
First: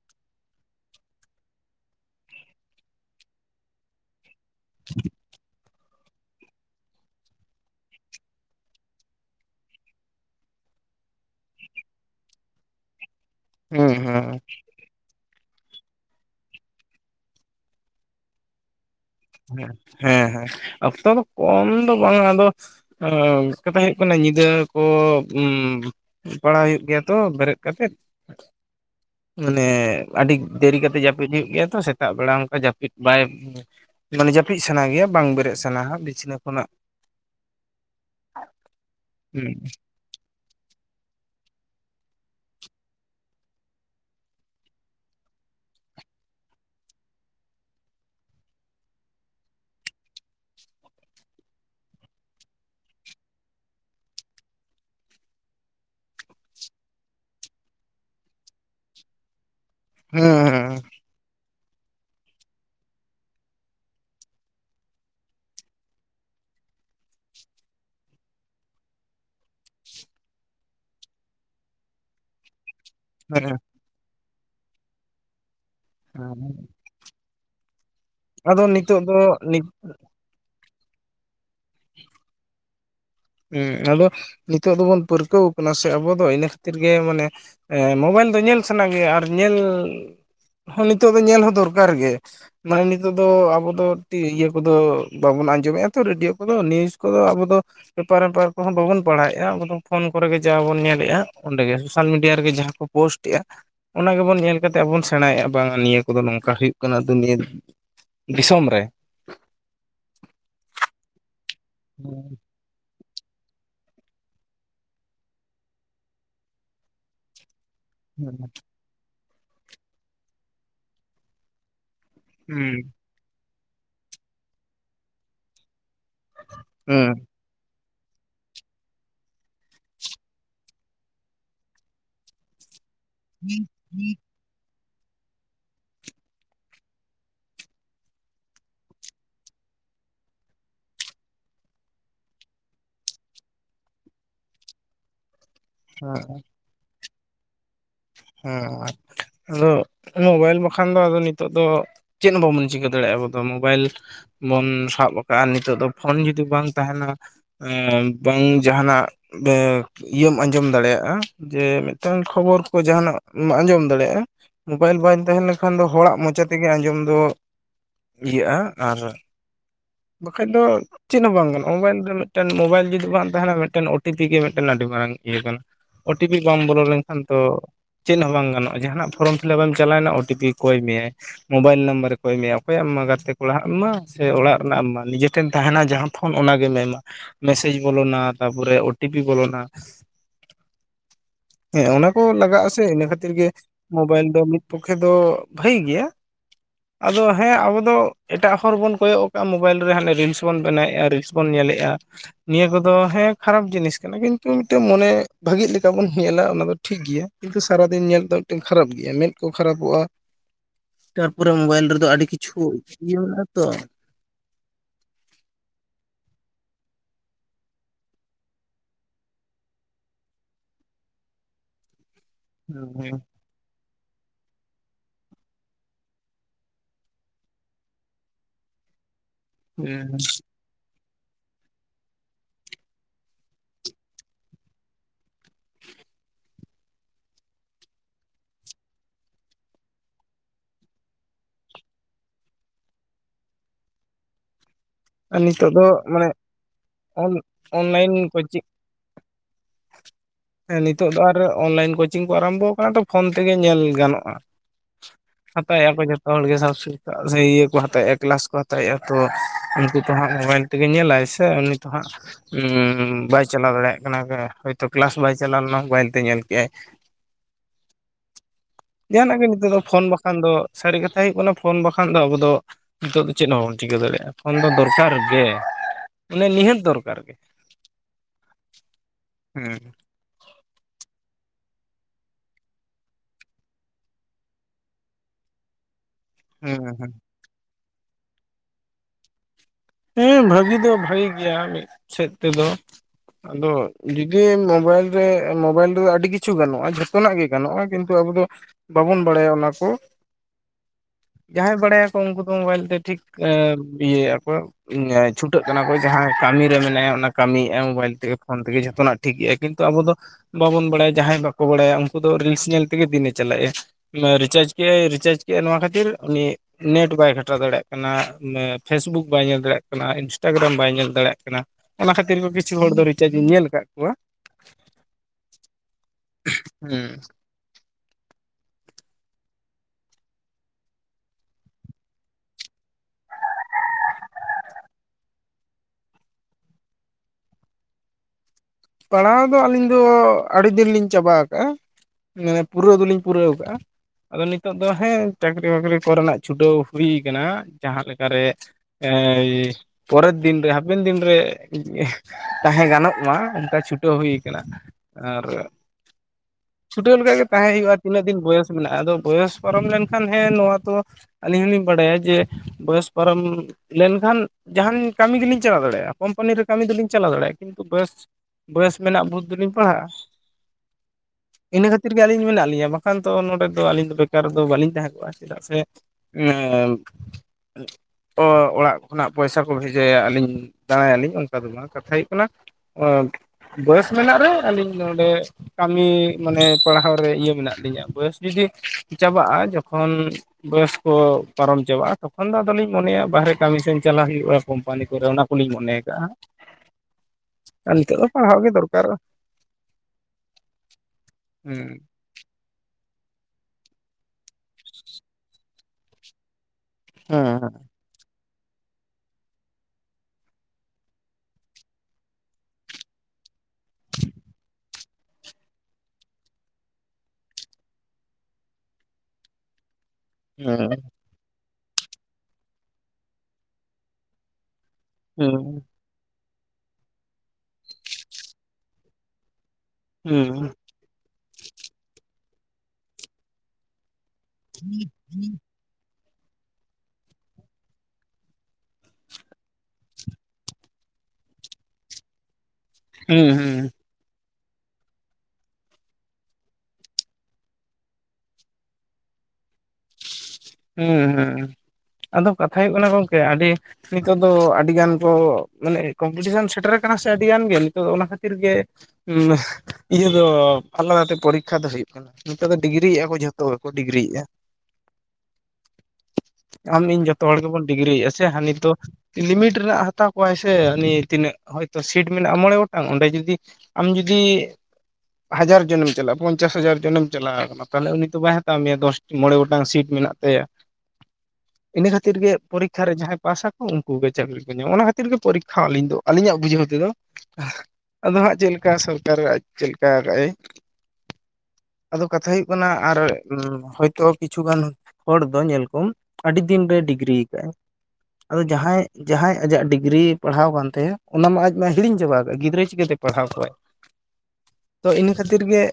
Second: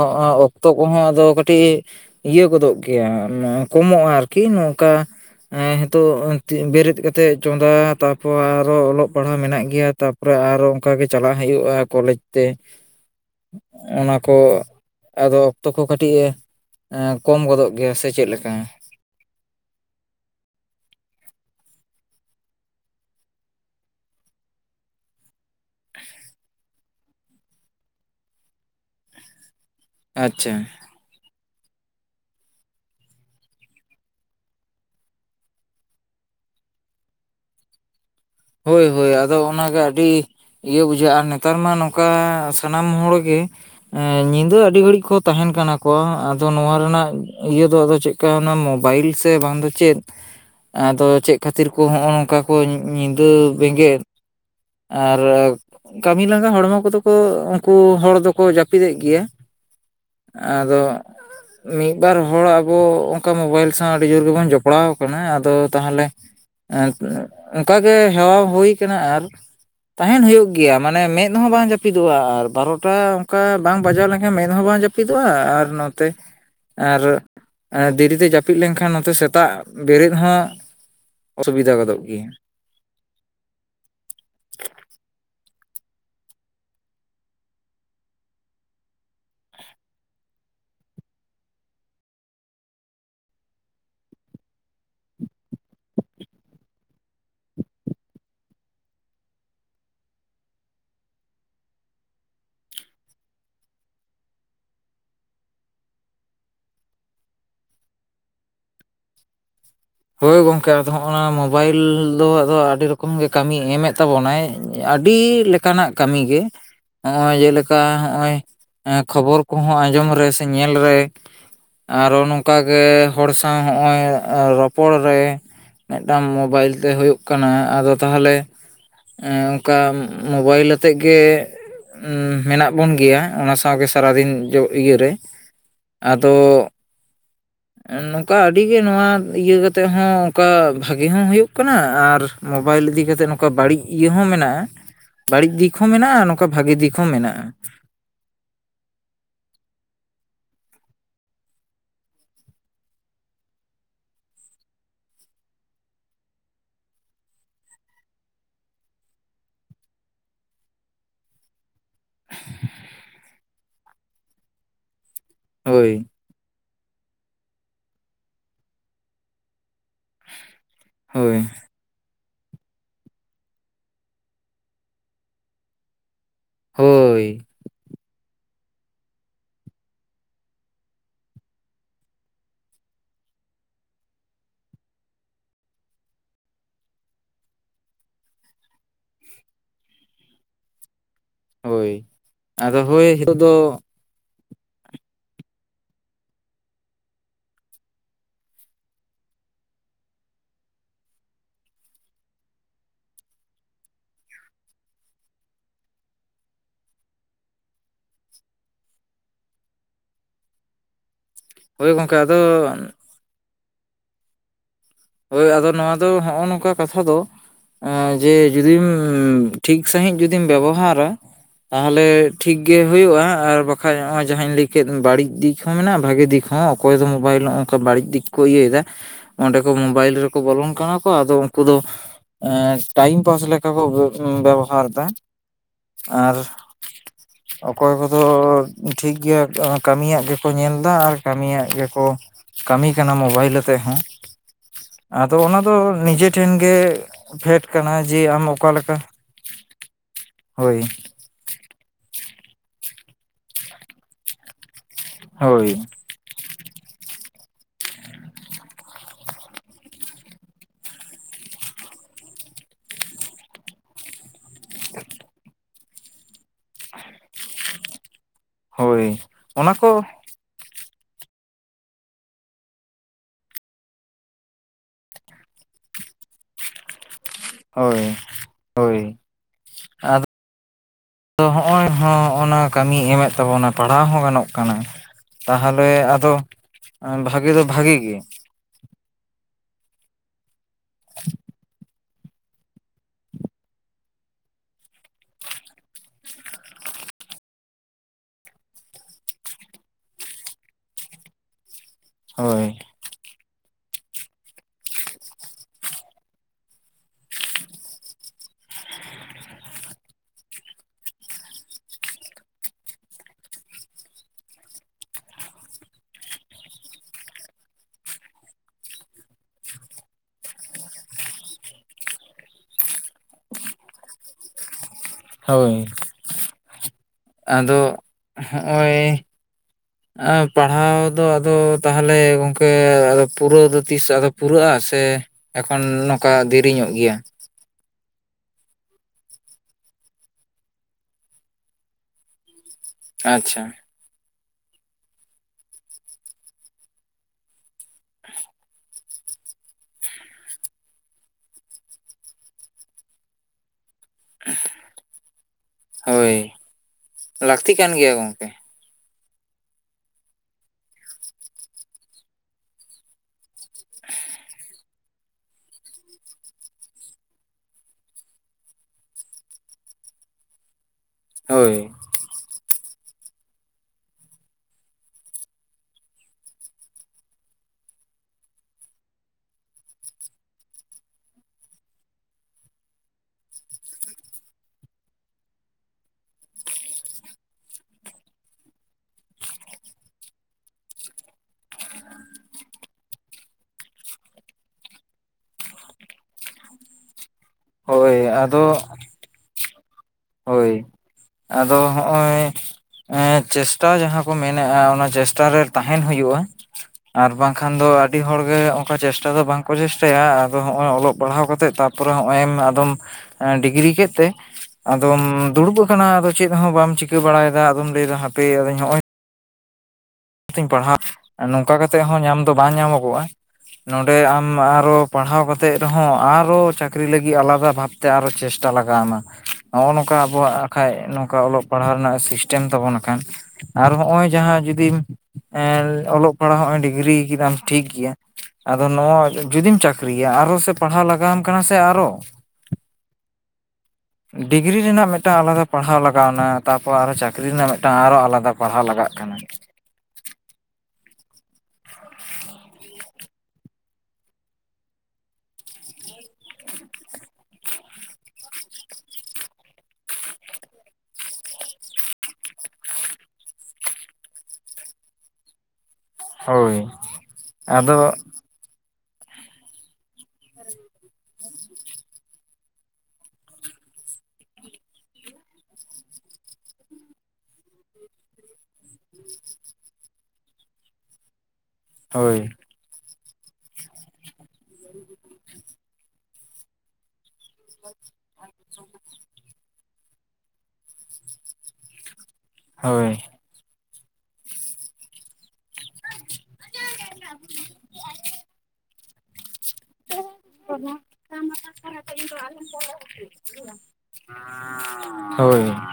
ᱚᱠᱛᱚ ᱠᱚᱦᱚᱸ ᱟᱫᱚ ᱠᱟᱹᱴᱤᱡ ᱤᱭᱟᱹ ᱜᱚᱫᱚᱜ ᱜᱮᱭᱟ ᱠᱚᱢᱚᱜ-ᱟ ᱟᱨᱠᱤ ᱱᱚᱝᱠᱟ ᱮ ᱱᱤᱛᱚᱜ ᱵᱮᱨᱮᱫ ᱠᱟᱛᱮᱫ ᱪᱚᱸᱫᱟ ᱛᱟᱯᱚᱨ ᱟᱨᱚ ᱚᱞᱚᱜ ᱯᱟᱲᱦᱟᱣ ᱢᱮᱱᱟᱜ ᱜᱮᱭᱟ ᱛᱟᱯᱚᱨᱮ ᱟᱨᱚ ᱚᱱᱠᱟ ᱜᱮ ᱪᱟᱞᱟᱜ ᱦᱩᱭᱩᱜ-ᱟ ᱠᱚᱞᱮᱡᱽ ᱛᱮ
ᱦᱩᱸ
ᱚᱱᱟ
ᱦᱩᱸ
ᱠᱚ ᱟᱫᱚ ᱚᱠᱛᱚ ᱠᱚ ᱠᱟᱹᱴᱤᱡ ᱮ ᱠᱚᱢ ᱜᱚᱫᱚᱜ ᱜᱮᱭᱟ ᱥᱮ ᱪᱮᱫ ᱞᱮᱠᱟ?
ᱦᱮ ᱦᱮᱸ ᱦᱮᱸ ᱚᱠᱛᱚ ᱫᱚ ᱠᱚᱢ ᱫᱚ ᱵᱟᱝᱟ ᱟᱫᱚ ᱠᱟᱛᱷᱟ ᱦᱩᱭᱩᱜ ᱠᱟᱱᱟ ᱧᱤᱫᱟᱹ ᱠᱚ ᱯᱟᱲᱟᱣ ᱦᱩᱭᱩᱜ ᱜᱮᱭᱟ ᱛᱚ ᱵᱮᱨᱮᱫ ᱠᱟᱛᱮᱫ ᱢᱟᱱᱮ ᱟᱹᱰᱤ
ᱟᱪᱪᱷᱟ
ᱫᱮᱨᱤ ᱠᱟ ᱠᱟᱛᱮᱫ ᱡᱟᱹᱯᱤᱫ ᱦᱩᱭᱩᱜ ᱜᱮᱭᱟ ᱛᱚ ᱥᱮᱛᱟᱜ ᱵᱮᱲᱟ ᱚᱱᱠᱟ ᱡᱟᱹᱯᱤᱫ ᱵᱟᱭ ᱢᱟᱱᱮ ᱡᱟᱹᱯᱤᱫ ᱥᱟᱱᱟ ᱜᱮᱭᱟ ᱵᱟᱝ ᱵᱮᱨᱮᱫ ᱥᱟᱱᱟ ᱦᱟᱜ ᱵᱤᱪᱷᱱᱟᱹ ᱠᱷᱚᱱᱟᱜ᱾
ᱦᱳᱭ ᱦᱳᱭ ᱟᱫᱚ
ᱦᱮᱸ
ᱚᱱᱟ ᱜᱮ ᱟᱹᱰᱤ ᱤᱭᱟᱹ ᱵᱩᱡᱷᱟᱹᱜ-ᱟ ᱟᱨ ᱱᱮᱛᱟᱨ ᱢᱟ ᱱᱚᱝᱠᱟ ᱥᱟᱱᱟᱢ ᱦᱚᱲ ᱜᱮ ᱧᱤᱫᱟᱹ ᱟᱹᱰᱤ ᱜᱷᱟᱹᱲᱤᱡ ᱠᱚ ᱛᱟᱦᱮᱱ ᱠᱟᱱᱟ ᱠᱚ ᱟᱫᱚ ᱱᱚᱣᱟ ᱨᱮᱱᱟᱜ ᱤᱭᱟᱹ ᱫᱚ ᱟᱫᱚ ᱪᱮᱫ ᱠᱟ ᱚᱱᱟ ᱢᱳᱵᱟᱭᱤᱞ ᱥᱮ ᱵᱟᱝ ᱫᱚ ᱪᱮᱫ ᱟᱫᱚ ᱪᱮᱫ ᱠᱷᱟᱹᱛᱤᱨ ᱠᱚ ᱦᱚᱜ-ᱚ ᱱᱚᱝᱠᱟ ᱠᱚ ᱧᱤ ᱵᱮᱸᱜᱮᱫ ᱟᱨ ᱠᱟᱹᱢᱤ ᱞᱟᱸᱜᱟ ᱦᱚᱲᱢᱚ ᱠᱚᱫᱚ ᱠᱚ ᱩᱱᱠᱩ ᱦᱚᱲ ᱫᱚᱠᱚ ᱡᱟᱹᱯᱤᱫᱮᱫ ᱜᱮᱭᱟ ᱟᱫᱚ
ᱦᱮᱸ
ᱢᱤᱫ ᱵᱟᱨ ᱦᱚᱲ ᱟᱵᱚ ᱚᱱᱠᱟ ᱢᱳᱵᱟᱭᱤᱞ ᱥᱟᱶ ᱟᱹᱰᱤ ᱡᱳᱨ ᱜᱮᱵᱚᱱ ᱡᱚᱯᱲᱟᱣ ᱟᱠᱟᱱᱟ ᱟᱫᱚ ᱛᱟᱦᱚᱞᱮ ᱚᱱᱠᱟᱠ ᱜᱮ ᱦᱮᱣᱟ ᱦᱩᱭ ᱠᱟᱱᱟ ᱟᱨ ᱛᱟᱦᱮᱱ ᱦᱩᱭᱩᱜ ᱜᱮᱭᱟ ᱢᱟᱱᱮ ᱢᱮᱫ ᱦᱚᱸ ᱵᱟᱝ ᱡᱟᱹᱯᱤᱫᱚᱜᱼᱟ ᱟᱨ ᱵᱟᱨᱚ ᱴᱟ ᱚᱱᱠᱟ
ᱦᱮᱸ ᱦᱮᱸ
ᱵᱟᱝ ᱵᱟᱡᱟᱣ ᱞᱮᱱᱠᱷᱟᱱ ᱢᱮᱫᱦᱚ ᱵᱟᱝ ᱡᱟᱹᱯᱤᱫᱚᱜᱼᱟ ᱟᱨ ᱱᱚᱛᱮ ᱟᱨ ᱟᱨ ᱫᱤᱨᱤ ᱛᱮ ᱡᱟᱹᱯᱤᱫ
ᱟᱫᱚ
ᱞᱮᱱᱠᱷᱟᱱ
ᱱᱤᱛᱚᱜ
ᱱᱚᱛᱮ
ᱫᱚ
ᱥᱮᱛᱟᱜ
ᱱᱤᱛ
ᱵᱮᱨᱮᱫ ᱦᱚᱸ ᱚᱥᱩᱵᱤᱫᱷᱟ ᱜᱚᱫᱚᱜ ᱜᱮᱭᱟ
ᱦᱩᱸ ᱟᱫᱚ ᱱᱤᱛᱚᱜ ᱫᱚᱵᱚᱱ ᱯᱟᱹᱨᱠᱟᱹᱣ ᱠᱟᱱᱟ ᱥᱮ ᱟᱵᱚ ᱫᱚ ᱤᱱᱟᱹ ᱠᱷᱟᱹᱛᱤᱨ ᱜᱮ ᱢᱟᱱᱮ ᱮ ᱢᱳᱵᱟᱭᱤᱞ ᱫᱚ ᱧᱮᱞ ᱥᱟᱱᱟ ᱜᱮᱭᱟ ᱟᱨ ᱧᱮᱞ ᱦᱚ ᱱᱤᱛᱚᱜ ᱫᱚ ᱧᱮᱞ ᱦᱚᱸ ᱫᱚᱨᱠᱟᱨ ᱜᱮ ᱢᱟᱝ ᱱᱤᱛᱚᱜ ᱫᱚ ᱟᱵᱚᱫ ᱫᱚ ᱴᱤ ᱤᱭᱟᱹ ᱠᱚᱫᱚ ᱵᱟᱵᱚᱱ ᱟᱸᱡᱚᱢᱮᱫᱼᱟ ᱛᱚ ᱨᱮᱰᱤᱭᱳ ᱠᱚᱫᱚ ᱱᱤᱥ ᱠᱚᱫᱚ ᱟᱵᱚ ᱫᱚ ᱯᱮᱯᱟᱨᱼᱮᱯᱟᱨ ᱠᱚᱦᱚᱸ ᱵᱟᱵᱚᱱ ᱯᱟᱲᱦᱟᱣᱮᱫᱼᱟ ᱟᱵᱚ ᱫᱚ ᱯᱷᱳᱱ ᱠᱚᱨᱮᱜ ᱜᱮ ᱡᱟ ᱵᱚᱱ ᱧᱮᱞᱮᱫᱼᱟ ᱚᱸᱰᱮᱜᱮ ᱥᱳᱥᱟᱞ ᱢᱤᱰᱤᱭᱟ ᱨᱮᱜᱮ ᱡᱟᱦᱟᱸ ᱠᱚ ᱯᱳᱥᱴ ᱮᱜᱟ ᱚᱱᱟ ᱜᱮᱵᱚᱱ ᱧᱮᱞ ᱠᱟᱛᱮᱫᱵᱚᱱ ᱥᱮᱬᱟᱭᱮᱜᱼᱟ ᱵᱟᱝᱟ ᱱᱤᱭᱟᱹ ᱠᱚᱫᱚ ᱱᱚᱝᱠᱟ ᱦᱩᱭᱩᱜ ᱠᱟᱱ-ᱟ ᱫᱩᱱᱭᱟᱹ ᱫᱤᱥᱚᱢ ᱨᱮ
ᱦᱳᱭ ᱜᱚᱝᱠᱮ ᱟᱫᱚ ᱦᱚᱸᱜᱼᱱᱟ ᱢᱵᱟᱭᱤᱞ ᱫᱚ ᱟᱫᱚ ᱟᱹᱰᱤ ᱨᱚᱠ ᱠᱚᱢ ᱜᱮ ᱠᱟᱹᱢᱤ ᱮᱢᱮᱫ ᱛᱟᱵᱚᱱᱟᱭ ᱟᱹᱰᱤ ᱞᱮᱠᱟᱱᱟᱜ ᱠᱟᱹᱢᱤ ᱜᱮ ᱱᱚᱜᱼᱚᱭ ᱡᱮᱞᱮᱠ ᱠᱟ ᱦᱚᱸᱜᱼᱚᱭ
ᱦᱩᱸ
ᱠᱷᱚᱵᱚᱨ ᱠᱚᱦᱚᱸ ᱟᱸᱡᱚᱢ ᱨᱮ ᱥᱮ ᱧᱮᱞ ᱨᱮ ᱟᱨᱚ ᱱᱚᱝ ᱠᱟᱜᱮ ᱦᱚᱲ ᱥᱟᱶ ᱦᱚᱸᱜᱼᱚᱭ ᱨᱚᱯᱚᱲ ᱨᱮ ᱢᱤᱫᱴᱟᱝ ᱢᱚᱵᱟᱭᱤᱞ ᱛᱮ
ᱦᱩᱸ
ᱦᱩᱭᱩᱜ ᱠᱟᱱᱟ ᱟᱫᱚ ᱛᱟᱦᱚᱞᱮ ᱮ ᱚᱱᱠᱟ ᱢᱚᱵᱟᱭᱤᱞ ᱟᱛᱮᱜ ᱜᱮ ᱢᱮᱱᱟᱜ ᱵᱚᱱ ᱜᱮᱭᱟ ᱚᱱᱟ ᱥᱟᱶᱜᱮ ᱥᱟᱨᱟᱫᱤᱱ ᱡᱚ ᱤᱭᱟᱹᱨᱮ ᱟᱫᱚ ᱱᱚᱝᱠᱟ ᱟᱹᱰᱤ ᱜᱮ ᱱᱚᱣᱟ ᱤᱭᱟᱹ ᱠᱟᱫ ᱛᱮ ᱦᱚᱸ ᱚᱱᱠᱟ ᱵᱷᱟᱜᱤ ᱦᱚᱸ ᱦᱩᱭᱩᱜ ᱠᱟᱱᱟ ᱟᱨ ᱢᱳᱵᱟᱭᱤᱞ ᱤᱫᱤ ᱠᱟᱛᱮ ᱱᱚᱝᱠᱟ ᱵᱟᱹᱲᱤᱡ ᱤᱭᱟᱹ ᱦᱚᱸ ᱢᱮᱱᱟᱜᱼᱟ
[inaudible]
ᱵᱟᱹᱲᱤᱡ ᱫᱤᱠ ᱦᱚᱸ ᱢᱮᱱᱟᱜᱼᱟ ᱱᱚᱝᱠᱟ ᱵᱷᱟᱜᱤ ᱫᱤᱠ ᱦᱚᱸ ᱢᱮᱱᱟᱜᱼᱟ
ᱦᱩᱸ ᱟᱫᱚ ᱢᱳᱵᱟᱭᱤᱞ ᱵᱟᱠᱷᱟᱱ ᱫᱚ ᱟᱫᱚ ᱱᱤᱛᱚᱜ ᱫᱚ ᱪᱮᱫ ᱦᱚᱸ ᱵᱟᱵᱚᱱ ᱪᱤᱠᱟᱹ ᱫᱟᱲᱮᱭᱟᱜᱼᱟ ᱟᱵᱚ ᱫᱚ ᱢᱳᱵᱟᱭᱤᱞ ᱵᱚᱱ ᱥᱟᱵ ᱟᱠᱟᱜᱼᱟ ᱱᱤᱛᱚᱜ ᱫᱚ ᱯᱷᱳᱱ ᱡᱩᱫᱤ ᱵᱟᱝ ᱛᱟᱦᱮᱱᱟ ᱵᱟᱝ ᱡᱟᱦᱟᱱᱟᱜ ᱵᱮᱠ ᱤᱭᱟᱹᱢ ᱟᱸᱡᱚᱢ ᱫᱟᱲᱮᱭᱟᱜᱼᱟ ᱡᱮ ᱢᱤᱫᱴᱟᱝ ᱠᱷᱚᱵᱚᱨ ᱠᱚ ᱡᱟᱦᱟᱱᱟᱜ ᱟᱸᱡᱚᱢ ᱫᱟᱲᱮᱭᱟᱜᱼᱟ ᱢᱳᱵᱟᱭᱤᱞ ᱵᱧ ᱛᱟᱦᱮᱸ ᱞᱮᱱᱠᱷᱟᱱ ᱫᱚ
ᱦᱳᱭ
ᱦᱚᱲᱟᱜ ᱢᱚᱪᱟᱛ ᱛᱮᱜᱮ ᱟᱸᱡᱚᱢ ᱫᱚ ᱤᱭᱟᱹᱜᱼᱟ ᱟᱨ ᱵᱟᱠᱷᱟᱡ ᱫᱚ ᱪᱮᱫ ᱦᱚᱸ
ᱦᱳᱭ
ᱵᱟᱝ ᱠᱟᱱᱼᱟ ᱢᱳᱵᱟᱭᱤᱞ ᱨᱮ ᱢᱤᱫᱴᱮᱱ ᱢᱳᱵᱟᱭᱤᱞ ᱡᱩᱫᱤ ᱵᱟᱝ ᱛᱟᱦᱮᱱᱟ ᱢᱤᱫᱴᱮᱱ ᱩᱰᱤ ᱯᱤ ᱜᱮ ᱢᱤᱫᱴᱮᱱ ᱟᱹᱰᱤ ᱢᱟᱨᱟᱝ ᱤᱭᱟᱹ ᱠᱟᱱᱟ ᱳ ᱴᱤ ᱯᱤ ᱵᱟᱢ ᱵᱚᱞᱚ ᱞᱮᱱᱠᱷᱟᱱ ᱛᱚ
ᱦᱳᱭ
ᱪᱮᱫ ᱦᱚᱸ ᱵᱟᱝ ᱜᱟᱱᱚᱜᱼᱟ ᱡᱟᱦᱟᱱᱟᱜ ᱯᱷᱚᱨᱚᱢ ᱯᱷᱤᱞᱟᱯ ᱮᱢ ᱪᱟᱞᱟᱣ ᱮᱱᱟ ᱳ ᱴᱤ ᱯᱤ ᱠᱚᱭ ᱢᱮᱟᱭ ᱢᱳᱵᱟᱭᱤᱞ ᱱᱟᱢᱵᱟᱨ ᱨᱮ ᱠᱚᱭ ᱢᱮᱭᱟ ᱚᱠᱚᱭᱟᱜ ᱮᱢᱟ ᱜᱟ ᱜᱟᱛᱮ ᱠᱚᱲᱟ ᱦᱟᱜ ᱮᱢᱟᱜ-ᱟ ᱥᱮ ᱚᱲᱟᱜ ᱚᱲᱟᱜ ᱮᱢᱟ ᱱᱤᱡᱮ ᱴᱷᱮᱱ ᱛᱟᱦᱮᱱᱟ ᱡᱟᱦᱟᱸ ᱯᱷᱚᱱ ᱚᱱᱟ ᱜᱮᱢ ᱮᱢᱟ ᱢᱮᱥᱡᱽ ᱵᱚᱞᱚᱱᱟ ᱛᱟᱨᱯᱚᱨᱮ ᱳ ᱴᱤ ᱯᱤ ᱵᱚᱞᱚᱱᱟ ᱦᱮᱸ
ᱦᱳᱭ
ᱚᱱᱟ ᱠᱚ ᱞᱟᱜᱟᱜ-ᱟ
ᱟᱫᱚ
ᱥᱮ ᱤᱱᱟᱹ
ᱦᱳᱭ
ᱠᱷᱟᱹᱛᱤᱨ
ᱱᱤᱛᱚᱜ
ᱜᱮ
ᱫᱚ
ᱢᱳᱵᱟᱭᱤᱞ ᱫᱚ ᱢᱤᱫ ᱯᱚᱠᱷᱮ ᱫᱚ ᱵᱷᱟᱹᱜᱤ ᱜᱮᱭᱟ᱾ ᱟᱫᱚ ᱦᱮᱸ ᱟᱵᱚ ᱫᱚ ᱮᱴᱟᱜ ᱦᱚᱲ ᱵᱚᱱ ᱠᱚᱭᱚᱜᱼᱼ ᱚᱠᱟ ᱢᱳᱵᱟᱭᱤᱞ ᱨᱮ ᱦᱟᱱᱮ ᱨᱤᱞᱥ ᱵᱚᱱ ᱵᱮᱱᱟᱣᱮᱜ-ᱟ ᱨᱤᱞᱥ ᱵᱚᱱ ᱧᱮᱞᱮᱜ-ᱟ᱾ ᱱᱤᱭᱟᱹ ᱠᱚᱫᱚ ᱦᱮᱸ ᱠᱷᱟᱨᱟᱯ ᱡᱤᱱᱤᱥ ᱠᱟᱱᱟ ᱠᱤᱱᱛᱩ ᱢᱤᱫᱴᱮᱱ ᱢᱚᱱᱮ ᱵᱷᱟᱹᱜᱤ ᱞᱮᱠᱟ ᱵᱚᱱ ᱧᱮᱞᱟ ᱚᱱᱟ ᱫᱚ ᱴᱷᱤᱠ ᱜᱮᱭᱟ᱾ ᱠᱤᱱᱛᱩ ᱥᱟᱨᱟ ᱫᱤᱱ ᱧᱮᱞ ᱫᱚ ᱢᱤᱫᱴᱤᱡ ᱠᱷᱟᱨᱟᱯ ᱜᱮᱭᱟ ᱢᱮᱸᱫ ᱠᱚ ᱠᱷᱟᱨᱟᱯᱚᱜ-ᱟ᱾ ᱛᱟᱨᱯᱚᱨᱮ ᱢᱳᱵᱟᱭᱤᱞ
ᱦᱳᱭ
ᱨᱮᱫᱚ
ᱜᱚᱝᱠᱮ
ᱟᱹᱰᱤ
ᱟᱫᱚ
ᱠᱤᱪᱷᱩ ᱤᱭᱟᱹ ᱢᱮᱱᱟᱜ-ᱟ ᱛᱚ᱾
ᱦᱳᱭ ᱟᱫᱚ ᱱᱚᱣᱟ ᱫᱚ ᱦᱚᱸᱜ-ᱚ ᱱᱚᱝᱠᱟ ᱠᱟᱛᱷᱟ ᱫᱚ ᱟᱻ ᱡᱮ ᱡᱩᱫᱤᱢ ᱴᱷᱤᱠ ᱥᱟᱺᱦᱤᱡ ᱡᱩᱫᱤᱢ ᱵᱮᱵᱚᱦᱟᱨᱟ᱾ ᱛᱟᱦᱚᱞᱮ ᱴᱷᱤᱠ ᱜᱮ ᱦᱩᱭᱩᱜ-ᱟ ᱟᱨ ᱵᱟᱠᱼᱼ ᱠᱷᱟᱡ ᱱᱚᱜ-ᱚᱸᱭ ᱡᱟᱦᱟᱸᱧ ᱞᱟᱹᱭ ᱠᱮᱫ ᱵᱟᱲᱤᱡ ᱫᱤᱠ ᱦᱚᱸ ᱢᱮᱱᱟᱜ-ᱟ ᱵᱷᱟᱜᱤ ᱫᱤᱠ ᱦᱚᱸ ᱚᱠᱚᱭ ᱫᱚ ᱢᱳᱵᱟᱭᱤᱞ ᱱᱚᱜ-ᱚᱝᱠᱟ ᱵᱟᱲᱤᱡ ᱫᱤᱠ ᱠᱚ ᱤᱭᱟᱹᱭ ᱫᱟ᱾ [unintelligible] ᱢᱳᱵᱟᱭᱤᱞ ᱨᱮᱠᱚ ᱵᱚᱞᱚᱱ ᱠᱟᱱᱟᱼᱼ ᱠᱚ ᱟᱫᱚ ᱩᱱᱠᱩ ᱫᱚ ᱮᱻ ᱴᱟᱭᱤᱢ ᱯᱟᱥ ᱞᱮᱠᱟ ᱠᱚ ᱵᱮᱵᱽ ᱮᱸᱜ ᱵᱮᱵᱽ ᱦᱟᱨ ᱫᱟ᱾ ᱟᱨᱼᱼ
[inaudible]
ᱚᱠᱚᱭ ᱠᱚ ᱫᱚ ᱴᱷᱤᱠ ᱜᱮᱭᱟ ᱠᱟᱹᱢᱤ ᱭᱟᱜ ᱜᱮ ᱠᱚ ᱧᱮᱞ ᱫᱟ ᱟᱨ ᱠᱟᱢᱤ ᱭᱟᱜ ᱜᱮ ᱠᱚᱼᱼ ᱠᱟᱢᱤ ᱠᱟᱱᱟ ᱢᱳᱵᱟ ᱭᱤᱞ ᱟᱛᱮ ᱦᱚᱸ᱾ ᱟᱫᱚ
ᱟᱨ
ᱚᱱᱟ
ᱱᱤᱛᱚᱜ
ᱫᱚ ᱱᱤᱡᱮ
ᱢᱟᱱᱮ
ᱴᱷᱮᱱ ᱜᱮ
ᱚᱱ
ᱯᱷᱮᱰ ᱠᱟᱱᱟ
ᱚᱱᱞᱟᱭᱤᱱ
ᱡᱮ ᱟᱢ
ᱠᱳᱪᱤᱝ
ᱚᱠᱟ ᱞᱮᱠᱟᱼᱼ
ᱦᱮᱸ ᱱᱤᱛᱚᱜ ᱫᱚ ᱟᱨ ᱚᱱ ᱞᱟᱭᱤᱱ ᱠᱳᱪᱤᱝ ᱠᱚ ᱟᱨᱟᱢ ᱵᱚ ᱠᱟᱱᱟ ᱛᱚ ᱯᱷᱳᱱ ᱛᱮ ᱜᱮ ᱧᱮᱞ ᱜᱟᱱᱚᱜ-ᱟ᱾
ᱦᱳᱭ
ᱦᱟᱛᱟᱭ ᱮᱜ-ᱟ ᱠᱚ ᱡᱚᱛᱼᱼ ᱡᱷᱚᱛᱚ ᱦᱚᱲ ᱜᱮ ᱥᱟᱵ ᱥᱮ ᱪᱟᱜ ᱥᱮ ᱤᱭᱟᱹ ᱠᱚ ᱦᱟᱛᱟᱣ ᱮᱜ-ᱟ ᱠᱮᱞᱟᱥ ᱠᱚ ᱦᱟᱛᱟᱣ ᱮᱜ-ᱟ ᱛᱚ ᱩᱱᱠᱩ ᱠᱚ ᱦᱟᱸᱜ ᱢᱚᱵᱟ ᱭᱤᱞᱼᱼ ᱛᱮ ᱜᱮ ᱧᱮᱞ ᱟᱭ ᱥᱮ ᱩᱱᱤ ᱛᱚ ᱦᱟᱸᱜ ᱩᱸᱻ ᱵᱟᱭ ᱪᱟᱞᱟᱣ ᱫᱟᱲᱮ ᱭᱟᱜ ᱠᱟᱱᱟ ᱦᱳᱭ ᱛᱚ ᱠᱮᱞᱟᱥᱼᱼ ᱵᱟᱭ ᱪᱟᱞᱟᱣ ᱞᱮᱱᱟ ᱢᱚᱵᱟᱭᱤᱞ‌ ᱛᱮ ᱧᱮᱞ ᱠᱮᱜ-ᱟᱭ᱾
ᱦᱳᱭ
ᱡᱟᱦᱟᱸ ᱱᱟᱜ ᱜᱮ ᱱᱤᱛᱚᱜ
ᱚᱱᱟ
ᱫᱚ
ᱠᱚ
ᱯᱷᱳᱱ ᱵᱟ ᱠᱷᱟᱱ ᱫᱚ ᱥᱟᱹᱨᱤ ᱠᱟᱛᱷᱟ ᱦᱩᱭᱩᱜ ᱠᱟᱱᱟ ᱯᱷᱳᱱ ᱵᱟ ᱠᱷᱟᱱ ᱫᱚ ᱟᱵᱚ ᱫᱚᱼᱼ ᱱᱤᱛᱚᱜ ᱫᱚ ᱪᱮᱫ ᱦᱚᱸ ᱵᱟᱵᱚᱱ ᱪᱤᱠᱟᱹ ᱫᱟᱲᱮ ᱭᱟᱜ-ᱟ ᱯᱷᱳᱱ ᱫᱚ ᱫᱚᱨ ᱠᱟᱨ ᱜᱮ ᱢᱟᱱᱮ ᱱᱤᱦᱟᱹᱛ ᱫᱚᱨ ᱠᱟᱨ ᱜᱮ᱾
ᱦᱳᱭ ᱦᱳᱭ
ᱦᱮᱸ
ᱟᱫᱚᱼᱼ ᱟᱫᱚ ᱦᱚᱸᱜ-ᱚᱭ ᱦᱚᱸᱜ-ᱚᱸ ᱱᱚᱶᱟ ᱠᱟᱢᱤᱭ ᱮᱢᱮᱜ ᱛᱟᱵᱚ ᱱᱟ ᱯᱟᱲᱦᱟᱣ ᱦᱚᱸ ᱜᱟᱱᱚᱜ ᱠᱟᱱᱟ᱾ ᱛᱟᱦᱞᱮ ᱟᱫᱚ
ᱦᱮᱸ
ᱮᱻ
ᱦᱮᱸ
ᱵᱷᱟᱜᱮ ᱫᱚ ᱵᱷᱟᱜᱮ ᱜᱮ ᱾
ᱦᱮᱸ ᱵᱷᱟᱹᱜᱤ ᱫᱚ ᱵᱷᱟᱜᱤ ᱜᱮᱭᱟ ᱢᱤᱫ ᱥᱮᱫ ᱛᱮ ᱫᱚ᱾ ᱟᱫᱚ ᱡᱩᱫᱤ ᱢᱳᱵᱟᱭᱤᱞ ᱨᱮ ᱢᱚᱵᱟᱭᱤᱞ ᱨᱮ ᱫᱚ ᱟᱹᱰᱤ ᱠᱤᱪᱷᱩ ᱜᱟᱱᱚᱜ-ᱟ ᱡᱷᱚᱛᱚ ᱱᱟᱜ ᱜᱮ᱾ ᱜᱟᱱᱚᱜ-ᱟ ᱠᱤᱱᱛᱩ ᱟᱹᱵᱩ ᱫᱚ ᱵᱟᱵᱚᱱ ᱵᱟᱲᱟᱭ-ᱟ ᱚᱱᱟ ᱠᱚ ᱡᱟᱦᱟᱸᱭ ᱵᱟᱲᱟ ᱭᱟᱼᱼ ᱠᱚ ᱩᱱᱠᱩ ᱫᱚ
ᱦᱳᱭ
ᱢᱳᱵᱟᱭᱤᱞ ᱛᱮ ᱴᱷᱤᱠ ᱮᱸ ᱤᱭᱟᱹ ᱭᱮᱜ-ᱟ ᱠᱚ᱾ ᱩᱸᱻᱮᱸ ᱪᱷᱩᱴᱟᱹᱜ ᱠᱟᱱᱟ ᱠᱚ ᱡᱟᱦᱟᱸᱭ ᱠᱟᱢᱤ ᱨᱮ ᱢᱮᱱᱟ ᱭᱟ ᱚᱱᱟ ᱠᱟᱢᱤ ᱭᱮᱜ-ᱟᱭ ᱢᱳᱵᱟᱭᱤᱞ ᱛᱮ ᱜᱮ ᱯᱷᱳᱱ ᱛᱮ ᱜᱮ ᱡᱷᱚᱛᱚ ᱱᱟᱜᱼᱼ ᱴᱷᱤᱠ ᱜᱮ ᱭᱟ ᱠᱤᱱᱛᱩ ᱟᱵᱚ ᱫᱚ ᱵᱟᱵᱚᱱ ᱵᱟᱲᱟ ᱭᱟ ᱡᱟᱦᱟᱸᱭ ᱵᱟᱠᱚ ᱵᱟᱲᱟ ᱭᱟ ᱩᱱᱠᱩ ᱫᱚ ᱨᱤᱞᱥ ᱧᱮᱞ ᱛᱮ ᱜᱮ ᱫᱤᱱ ᱮ ᱪᱟᱞᱟᱭ ᱮᱜ-ᱟ᱾ ᱚᱱᱟ ᱨᱤᱪᱟᱨᱡᱽ ᱠᱮᱜ-ᱟᱭ ᱨᱤᱪᱟᱨᱡᱽ ᱠᱮᱜ-ᱟᱭ ᱱᱚᱣᱟ ᱠᱷᱟᱹᱛᱤᱨ ᱩᱱᱤᱼᱼ ᱱᱮᱴ ᱵᱟᱭ ᱠᱷᱟ ᱴᱟᱣ ᱫᱟᱲᱮ ᱭᱟᱜ ᱠᱟᱱᱟ ᱩᱱᱤ ᱢᱮ ᱯᱷᱮᱥᱵᱩᱠ ᱵᱟᱭ ᱧᱮᱞ ᱫᱟᱲᱮ ᱭᱟᱜᱼᱼ ᱠᱟᱱᱟ ᱤᱱᱥᱴᱟ ᱜᱮᱨᱟᱢ ᱵᱟᱭ ᱧᱮᱞ ᱫᱟᱲᱮ ᱭᱟᱜ ᱠᱟᱱᱟ ᱚᱱᱟ ᱠᱷᱟᱹᱛᱤᱨ ᱜᱮ ᱠᱤᱪᱷᱩ ᱦᱚᱲ ᱫᱚ ᱨᱤᱪᱟᱨᱡᱽ ᱤᱧ ᱧᱮᱞ ᱟᱠᱟᱜ ᱠᱚᱣᱟ᱾
ᱦᱳᱭ᱾
ᱦᱩᱸ᱾
ᱟᱫᱚ ᱦᱚᱸᱜ-ᱚᱭᱼᱼ
[inaudible]
ᱟᱨ ᱯᱟᱲᱦᱟᱣ ᱫᱚ ᱟᱫᱚ ᱛᱟᱦᱞᱮ ᱜᱚᱝᱠᱮ ᱟᱫᱚ ᱯᱩᱨᱟᱹᱣ ᱫᱚ ᱛᱤᱥ ᱟᱫᱚ ᱯᱩᱨᱟᱹᱜ-ᱟ ᱥᱮᱼᱼ ᱮᱠᱷᱚᱱ ᱱᱚᱸᱠᱟ ᱫᱤᱨᱤ ᱧᱚᱜ ᱜᱮᱭᱟ?
ᱯᱟᱲᱦᱟᱣ ᱫᱚ ᱟᱹᱞᱤᱧ ᱫᱚ ᱟᱰᱤ ᱫᱤᱱ ᱨᱤᱞᱤᱧ ᱪᱟᱵᱟ ᱠᱟᱜ-ᱟ᱾ ᱢᱟᱱᱮ ᱯᱩᱨᱟᱹᱣ ᱫᱩᱞᱤᱧ ᱯᱩᱨᱟᱹᱣ
ᱟᱪᱪᱷᱟ
ᱠᱟᱜ-ᱟ᱾ ᱟᱫᱚ ᱱᱤᱛᱚᱜ ᱫᱚ ᱦᱮᱸ ᱪᱟᱹᱠᱨᱤ ᱵᱟᱹᱠᱨᱤ ᱠᱚ ᱨᱮ ᱱᱟᱜ ᱪᱷᱩᱴᱟᱹᱣ ᱦᱩᱭ ᱠᱟᱱᱟ ᱡᱟᱦᱟᱸ ᱞᱮᱠᱟ ᱨᱮ ᱼᱼ ᱮᱸᱭ ᱯᱚᱨᱮᱫ ᱫᱤᱱ ᱨᱮ ᱦᱟᱯᱮᱱ ᱫᱤᱱ ᱨᱮ ᱮᱦ ᱛᱟᱦᱮᱸ ᱜᱟᱱᱚᱜ ᱢᱟ᱾ ᱠᱟ ᱪᱷᱩᱴ ᱟᱹᱣ ᱦᱩᱭ ᱠᱟᱱᱟ ᱟᱨ
ᱦᱳᱭ
ᱪᱷᱩᱴ ᱟᱹᱣ ᱞᱮᱠᱟ ᱜᱮ ᱛᱟᱦᱮᱸ
ᱞᱟᱹᱠᱛᱤ ᱠᱟᱱ
ᱦᱩᱭᱩᱜ-ᱟ
ᱜᱮᱭᱟ
ᱛᱤᱱᱟᱹᱜ ᱫᱤᱱ
ᱜᱚᱝᱠᱮ
ᱵᱚᱭᱮᱥᱼᱼ ᱢᱮᱱᱟᱜ-ᱟ ᱟᱫᱚ ᱵᱚᱭᱚᱥ ᱯᱟᱨᱚᱢ ᱞᱮᱱ ᱠᱷᱟᱱ ᱦᱮᱸ ᱱᱚᱣᱟ ᱫᱚᱼᱼ ᱟᱹᱞᱤᱧ ᱦᱩᱞᱤᱧ ᱵᱟᱲᱟ ᱭᱟ ᱡᱮ ᱵᱚᱭᱚᱥ ᱯᱟᱨᱚᱢᱼᱼ ᱞᱮᱱ ᱠᱷᱟᱱ ᱡᱟᱦᱟᱸᱱ ᱠᱟᱢᱤ ᱜᱤᱞᱤᱧ ᱪᱟᱞᱟᱣ ᱫᱟᱲᱮ ᱭᱟᱜ-ᱟ ᱠᱳᱢ ᱯᱟᱱᱤ ᱨᱮ ᱠᱟᱢᱤ ᱫᱩᱞᱤᱧ ᱪᱟᱞᱟᱣ ᱫᱟᱲᱮ ᱭᱟᱜ-ᱟ ᱠᱤᱱᱛᱩ ᱵᱚᱭᱚᱥᱼᱼ ᱵᱚᱭᱮᱥ ᱢᱮᱱᱟᱜ ᱵᱳᱨ ᱫᱚ ᱞᱤᱧ ᱯᱟᱲᱷᱟᱜ ᱤᱱᱟᱹ
ᱦᱳᱭ
ᱠᱷᱟᱹ ᱠᱷᱟᱹᱛᱤᱨ ᱜᱮ ᱟᱹᱞᱤᱧ ᱢᱮᱱᱟᱜ ᱞᱤᱧᱟᱹ ᱵᱟ ᱠᱷᱟᱱ ᱛᱚ ᱱᱚᱸᱰᱮ ᱫᱚ ᱟᱹᱞᱤᱧ ᱫᱚ ᱵᱮᱠᱟᱨ ᱫᱚ ᱵᱟᱹᱞᱤᱧ ᱛᱟᱦᱮᱸ ᱠᱚᱜᱼᱟ ᱪᱮᱫᱟᱜ ᱥᱮ ᱮᱻᱻ ᱚ ᱚᱲᱟᱜ ᱠᱷᱚ ᱱᱟᱜ ᱯᱚᱭᱥᱟ ᱠᱚ ᱵᱷᱮ ᱡᱟᱭᱟ ᱟᱹᱞᱤᱧ ᱫᱟᱬᱮ ᱭᱟᱜ ᱞᱤᱧ ᱚᱱᱠᱟ ᱫᱚ ᱵᱟᱝ, ᱠᱟᱛᱷᱟ ᱦᱩᱭᱩᱜ ᱠᱟᱱᱟ ᱵᱚᱭᱮᱥ ᱢᱮᱱᱟᱜ ᱨᱮ ᱟᱹᱞᱤᱧ ᱱᱚᱸᱰᱮ ᱠᱟᱹᱢᱤ ᱢᱟᱱᱮ ᱯᱟᱲ ᱦᱟᱣ ᱨᱮ ᱤᱭᱟᱹ ᱢᱮᱱᱟᱜ ᱞᱤᱧᱟᱹ ᱵᱚᱭᱮᱥ ᱡᱩᱫᱤ ᱪᱟᱵᱟᱜᱼᱟ ᱡᱚ ᱠᱷᱚᱱ ᱵᱚᱭᱮᱥ ᱠᱚ ᱯᱟᱨᱚᱢ ᱪᱟᱵᱟᱜᱼᱟ ᱛᱚ ᱠᱷᱚᱱ ᱫᱚ ᱟᱫᱚ ᱞᱤᱧ ᱢᱚᱱᱮ ᱭᱟ ᱵᱟᱦᱮ ᱨᱮ ᱠᱟᱹᱢᱤ ᱥᱮᱱ ᱪᱟᱞᱟᱜ ᱦᱩᱭᱩᱜᱼᱟ ᱠᱳᱢ ᱯᱟᱱᱤ ᱠᱚ ᱨᱮ ᱚᱱᱟ ᱠᱩ ᱞᱤᱧ ᱢᱚᱱᱮ ᱠᱟᱜᱼᱟ ᱟᱨ ᱱᱤᱛᱚᱜ ᱫᱚ
ᱦᱳᱭ
ᱯᱟᱲ ᱦᱟᱣ ᱜᱮ
ᱟᱫᱚ
ᱫᱚᱨ ᱠᱟ ᱨᱚᱜ-ᱟ᱾
ᱦᱳᱭ ᱟᱫᱚ ᱦᱚᱸᱜᱼᱚᱭ ᱮᱸ ᱪᱮᱥᱴᱟ ᱡᱟᱦᱟᱸ ᱠᱚ ᱢᱮᱱᱟᱜᱼᱟ ᱚᱱᱟ ᱪᱮᱥᱴᱟ ᱨᱮ ᱛᱟᱦᱮᱱ ᱦᱩᱭᱩᱜᱼᱟ ᱟᱨ ᱵᱟᱝ ᱠᱷᱟᱱ
ᱦᱮᱸ
ᱫᱚ ᱟᱹᱰᱤ ᱦᱚᱲᱜᱮ ᱚᱱᱠᱟ ᱪᱮᱥᱴᱟ ᱫᱚ ᱵᱟᱝ ᱠᱚ ᱪᱮᱥᱴᱟᱭᱟ ᱟᱫᱚ ᱦᱚᱜ-ᱚᱭ ᱚᱞᱚᱜ ᱯᱟᱲᱦᱟᱣ ᱠᱟᱛᱮᱜ ᱛᱟᱨᱯᱚᱨᱮ ᱦᱚᱜ-ᱚᱭ ᱟᱫᱚᱢ ᱮᱸ ᱰᱤᱜᱽᱨᱤ ᱠᱮᱫ ᱛᱮ ᱟᱫᱚᱢ ᱫᱩᱲᱩᱵ ᱟᱠᱟᱱᱟ ᱟᱫᱚ ᱪᱮᱫ ᱦᱚᱸ ᱵᱟᱢ ᱪᱤᱠᱟᱹ ᱵᱟᱲᱟ ᱭᱮᱫᱟ ᱟᱫᱚᱢ ᱞᱟᱹᱭᱟ ᱦᱟᱯᱮ ᱟᱫᱚᱧ ᱦᱚᱜᱼᱚᱭ ᱛᱚᱧ
ᱦᱮᱸ
ᱯᱟᱲᱦᱟᱜ ᱱᱚᱝᱠᱟ ᱠᱟᱛᱮᱫ ᱦᱚᱸ ᱧᱟᱢ ᱫᱚ ᱵᱟᱝ ᱧᱟᱢᱚᱜᱚᱜᱼᱟ ᱱᱚᱸᱰᱮ ᱟᱢ ᱟᱨᱚ ᱯᱟᱲᱦᱟᱣ ᱠᱟᱛᱮᱫ
ᱦᱮᱸ
ᱨᱮᱦᱚᱸ ᱟᱨᱚ ᱪᱟᱹᱠᱨᱤ ᱞᱟᱹᱜᱤᱫ ᱟᱞᱟᱫᱟ ᱵᱷᱟᱵᱽᱛᱮ ᱟᱨᱚ ᱪᱮᱥᱴᱟ ᱞᱟᱜᱟᱣᱢᱟ᱾ ᱱᱚᱜᱼᱚᱭ ᱱᱚᱝᱠᱟ ᱟᱵᱚᱣᱟᱜ
ᱦᱮᱸ
ᱟᱠᱷᱟᱡ ᱱᱚᱝᱠᱟ ᱚᱞᱚᱜ ᱯᱟᱲᱦᱟᱣ ᱨᱮᱱᱟᱜ ᱥᱤᱥᱴᱮᱢ ᱛᱟᱵᱚ ᱟᱠᱷᱟᱱ ᱟᱨ ᱱᱚᱜ-ᱚᱭ ᱡᱟᱦᱟᱸ ᱡᱩᱫᱤᱢ ᱟᱨ ᱚᱞᱚᱜ ᱯᱟᱲᱦᱟᱜ ᱱᱚᱜ-ᱚᱭ ᱰᱤᱜᱽᱨᱤ ᱠᱮᱫᱟᱢ ᱴᱷᱤᱠ ᱜᱮᱭᱟ᱾ ᱟᱫᱚ ᱱᱚᱣᱟ ᱡᱩᱫᱤᱢ ᱪᱟᱹᱠᱨᱤᱭᱟ ᱟᱨᱚ ᱥᱮ ᱯᱟᱲᱦᱟᱣ ᱞᱟᱜᱟᱣᱟᱢ ᱠᱟᱱᱟ ᱥᱮ ᱟᱨᱚ
ᱦᱩᱸ ᱦᱩᱸ
ᱰᱤᱜᱽᱨᱤ ᱨᱮᱱᱟᱜ ᱢᱤᱫᱴᱟᱝ ᱟᱞᱟᱫᱟ ᱯᱟᱲᱦᱟᱣ ᱞᱟᱜᱟᱣᱱᱟ ᱛᱟᱯᱚᱨ ᱟᱨᱚ ᱪᱟᱹᱠᱨᱤ ᱨᱮᱱᱟᱜ ᱢᱤᱫᱴᱟᱝ ᱟᱨᱚ ᱟᱞᱟᱫᱟ ᱯᱟᱲᱦᱟᱣ ᱞᱟᱜᱟᱜ ᱠᱟᱱᱟ᱾
ᱦᱩᱸ ᱦᱩᱸ ᱟᱫᱚ ᱠᱟᱛᱷᱟ ᱦᱩᱭᱩᱜ ᱠᱟᱱᱟ ᱜᱚᱝᱠᱮ ᱟᱹᱰᱤ ᱱᱤᱛᱚᱜ ᱫᱚ ᱟᱹᱰᱤᱜᱟᱱ ᱠᱚ ᱢᱟᱱᱮ ᱠᱚᱢᱯᱤᱴᱤᱥᱮᱱ ᱥᱮᱴᱮᱨ ᱠᱟᱱᱟ ᱥᱮ ᱟᱹᱰᱤᱜᱟᱱ ᱜᱮ ᱱᱤᱛᱚᱜ ᱫᱚ ᱚᱱᱟ ᱠᱷᱟᱹᱛᱤᱨ ᱜᱮ ᱤᱭᱟᱹ ᱫᱚ ᱟᱞᱟᱫᱟ ᱛᱮ ᱯᱚᱨᱤᱠᱷᱟ ᱫᱚ ᱦᱩᱭᱩᱜ ᱠᱟᱱᱟ᱾ ᱱᱚᱛᱮ ᱫᱚ ᱰᱤᱜᱽᱨᱤᱭᱮᱜᱼᱟ ᱠᱚ ᱡᱷᱚᱛᱚᱣ ᱠᱚ ᱰᱤᱜᱽᱨᱤᱭᱮᱜᱼᱟ᱾
ᱦᱳᱭ
ᱟᱢ ᱤᱧ ᱡᱚᱛᱚ ᱦᱚᱲ ᱜᱮᱵᱩᱱ
ᱟᱫᱚ
ᱰᱤᱜᱽᱨᱤᱭᱮᱜᱼᱟ ᱥᱮ ᱦᱟᱱᱤ ᱛᱚ ᱞᱤᱢᱤᱴ ᱨᱮᱱᱟᱜ ᱦᱟᱛᱟᱣ ᱠᱚᱣᱟᱭ ᱥᱮ ᱩᱱᱤ ᱛᱤᱱᱟᱹᱜ ᱦᱚᱭᱛᱳ ᱥᱤᱴ ᱢᱮᱱᱟᱜᱼᱟ ᱢᱚᱬᱮ ᱜᱚᱴᱟᱝ ᱚᱸᱰᱮ ᱡᱩᱫᱤ ᱟᱢ ᱡᱩᱫᱤ ᱦᱟᱡᱟᱨ ᱡᱚᱱᱮᱢ ᱪᱟᱞᱟᱜᱼᱟ ᱯᱚᱧᱪᱟᱥ ᱦᱟᱡᱟᱨ ᱡᱚᱱᱮᱢ ᱪᱟᱞᱟᱣ ᱠᱟᱱᱟ ᱛᱟᱦᱚᱞᱮ ᱩᱱᱤ ᱛᱚ ᱵᱟᱭ ᱦᱟᱛᱟᱣ ᱢᱮᱭᱟ ᱫᱚᱥ ᱢᱚᱬᱮ ᱜᱚᱴᱟᱝ ᱥᱤᱴ ᱢᱮᱱᱟᱜ ᱛᱟᱭᱟ ᱤᱱᱟᱹ ᱠᱷᱟᱹᱛᱤᱨ
ᱦᱳᱭ
ᱜᱮ ᱯᱚᱨᱤᱠᱷᱟ ᱨᱮ ᱡᱟᱦᱟᱸᱭ ᱯᱟᱥᱟᱠᱩ ᱩᱱᱠᱩ ᱜᱮ ᱪᱟᱹᱠᱨᱤ ᱠᱚ ᱧᱟᱢᱟ ᱚᱱᱟ ᱠᱷᱟᱹᱛᱤᱨ ᱜᱮ ᱯᱚᱨᱤᱠᱷᱟ ᱟᱹᱞᱤᱧ ᱫᱚ ᱟᱹᱞᱤᱧᱟᱜ ᱵᱩᱡᱷᱟᱹᱣ ᱛᱮᱫᱚ᱾ ᱟᱫᱚ ᱦᱟᱸᱜ ᱪᱮᱫ ᱞᱮᱠᱟ ᱥᱚᱨᱠᱟᱨᱟᱜ ᱪᱮᱫ ᱞᱮᱠᱟ ᱠᱟᱜᱼᱟᱭ ᱟᱫᱚ ᱠᱟᱛᱷᱟ ᱦᱩᱭᱩᱜ ᱠᱟᱱᱟ ᱟᱨ
ᱦᱳᱭ
ᱦᱚᱭᱛᱳ ᱠᱤᱪᱷᱩ ᱜᱟᱱ ᱦᱚᱲ ᱫᱚ ᱧᱮᱞ ᱠᱚᱢ ᱟᱹᱰᱤ ᱫᱤᱱ ᱨᱮ ᱰᱤᱜᱽᱨᱤ ᱟᱠᱟᱜ-ᱟᱭ᱾ ᱟᱫᱚ ᱡᱟᱦᱟᱸᱭ ᱡᱟᱦᱟᱸᱭ ᱟᱡᱟᱜ ᱰᱤᱜᱽᱨᱤ ᱯᱟᱲᱦᱟᱣ ᱠᱟᱱ ᱛᱟᱭᱟ ᱚᱱᱟ ᱢᱟ ᱟᱡ ᱢᱟ ᱦᱤᱲᱤᱧ ᱪᱟᱵᱟ ᱟᱠᱟᱜᱼᱟ ᱜᱤᱫᱽᱨᱟᱹ ᱪᱤᱠᱟᱹ ᱛᱮ ᱯᱟᱲᱦᱟᱣ ᱠᱚᱣᱟᱭ
[unintelligible]
ᱛᱚ ᱤᱱᱟᱹ ᱠᱷᱟᱹᱛᱤᱨ
ᱦᱳᱭ
ᱜᱮ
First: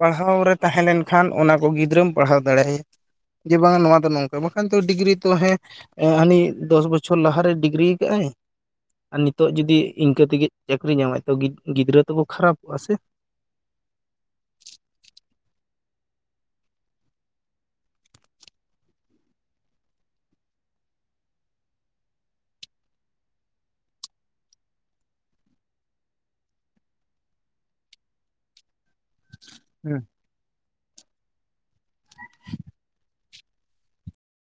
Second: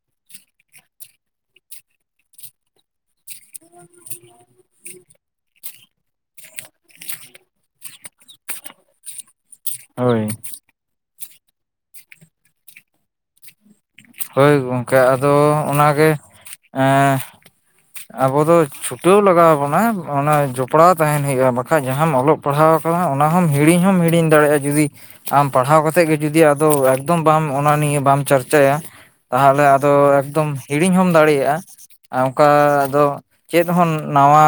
ᱯᱟᱲᱦᱟᱣ ᱨᱮ ᱛᱟᱦᱮᱸ ᱞᱮᱱᱠᱷᱟᱱ ᱚᱱᱟ ᱠᱚ ᱜᱤᱫᱽᱨᱟᱹᱢ ᱯᱟᱲᱦᱟᱣ ᱫᱟᱲᱮᱭᱟ ᱡᱮ ᱵᱟᱝᱟ ᱱᱚᱣᱟ ᱫᱚ ᱱᱚᱝᱠᱟ ᱵᱚᱱ ᱮᱠᱷᱟᱱ ᱛᱚ ᱰᱤᱜᱽᱨᱤ ᱛᱚ ᱦᱮᱸ ᱮᱸ ᱦᱟᱹᱱᱤ ᱫᱚᱥ ᱵᱚᱪᱷᱚᱨ ᱞᱟᱦᱟᱨᱮᱭ ᱰᱤᱜᱽᱨᱤ ᱟᱠᱟᱫᱼ ᱟᱭ ᱟᱨ ᱱᱤᱛᱚᱜ ᱡᱩᱫᱤ ᱤᱱᱠᱟᱹ
ᱦᱳᱭ
ᱛᱮᱜᱮ ᱪᱟᱹᱠᱨᱤ ᱧᱟᱢᱟᱭ ᱛᱚ ᱜᱤᱫ ᱜᱤᱫᱽᱨᱟᱹ ᱛᱚᱠᱚ ᱠᱷᱟᱨᱟᱯᱚᱜᱼᱟ ᱥᱮ
ᱦᱳᱭ ᱜᱚᱢᱠᱮ ᱟᱫᱚ ᱚᱱᱟ ᱜᱮ ᱮᱸ ᱟᱵᱚ ᱫᱚ ᱪᱷᱩᱴᱟᱹᱣ ᱞᱟᱜᱟᱣ ᱵᱚᱱᱟ ᱚᱱᱟ ᱡᱚᱯᱲᱟᱣ ᱛᱟᱦᱮᱱ ᱦᱩᱭᱩᱜᱼᱟ ᱵᱟᱠᱷᱟᱡ ᱡᱟᱦᱟᱸᱢ ᱚᱞᱚᱜ ᱯᱟᱲᱦᱟᱣ ᱟᱠᱟᱱᱟ ᱚᱱᱟ ᱦᱚᱸᱚᱢ ᱦᱤᱲᱤᱧ ᱦᱚᱢ ᱦᱤᱲᱤᱧ ᱫᱟᱲᱮᱭᱟᱜᱼᱟ ᱡᱩᱫᱤ ᱟᱢ ᱯᱟᱲᱦᱟᱣ ᱠᱟᱛᱮᱫ ᱜᱮ ᱡᱩᱫᱤ ᱟᱫᱚ ᱮᱠᱫᱚᱢ ᱵᱟᱢ ᱚᱱᱟ ᱱᱤᱭᱮ ᱵᱟᱢ ᱪᱟᱨᱪᱟᱭᱟ᱾ ᱛᱟᱦᱚᱞᱮ ᱟᱫᱚ ᱮᱠᱫᱚᱢ ᱦᱤᱲᱤᱧ ᱦᱚᱢ ᱫᱟᱲᱮᱭᱟᱜᱼᱟ ᱟᱨ ᱚᱱᱠᱟ ᱫᱚ ᱪᱮᱫ ᱦᱚᱸ ᱱᱟᱣᱟ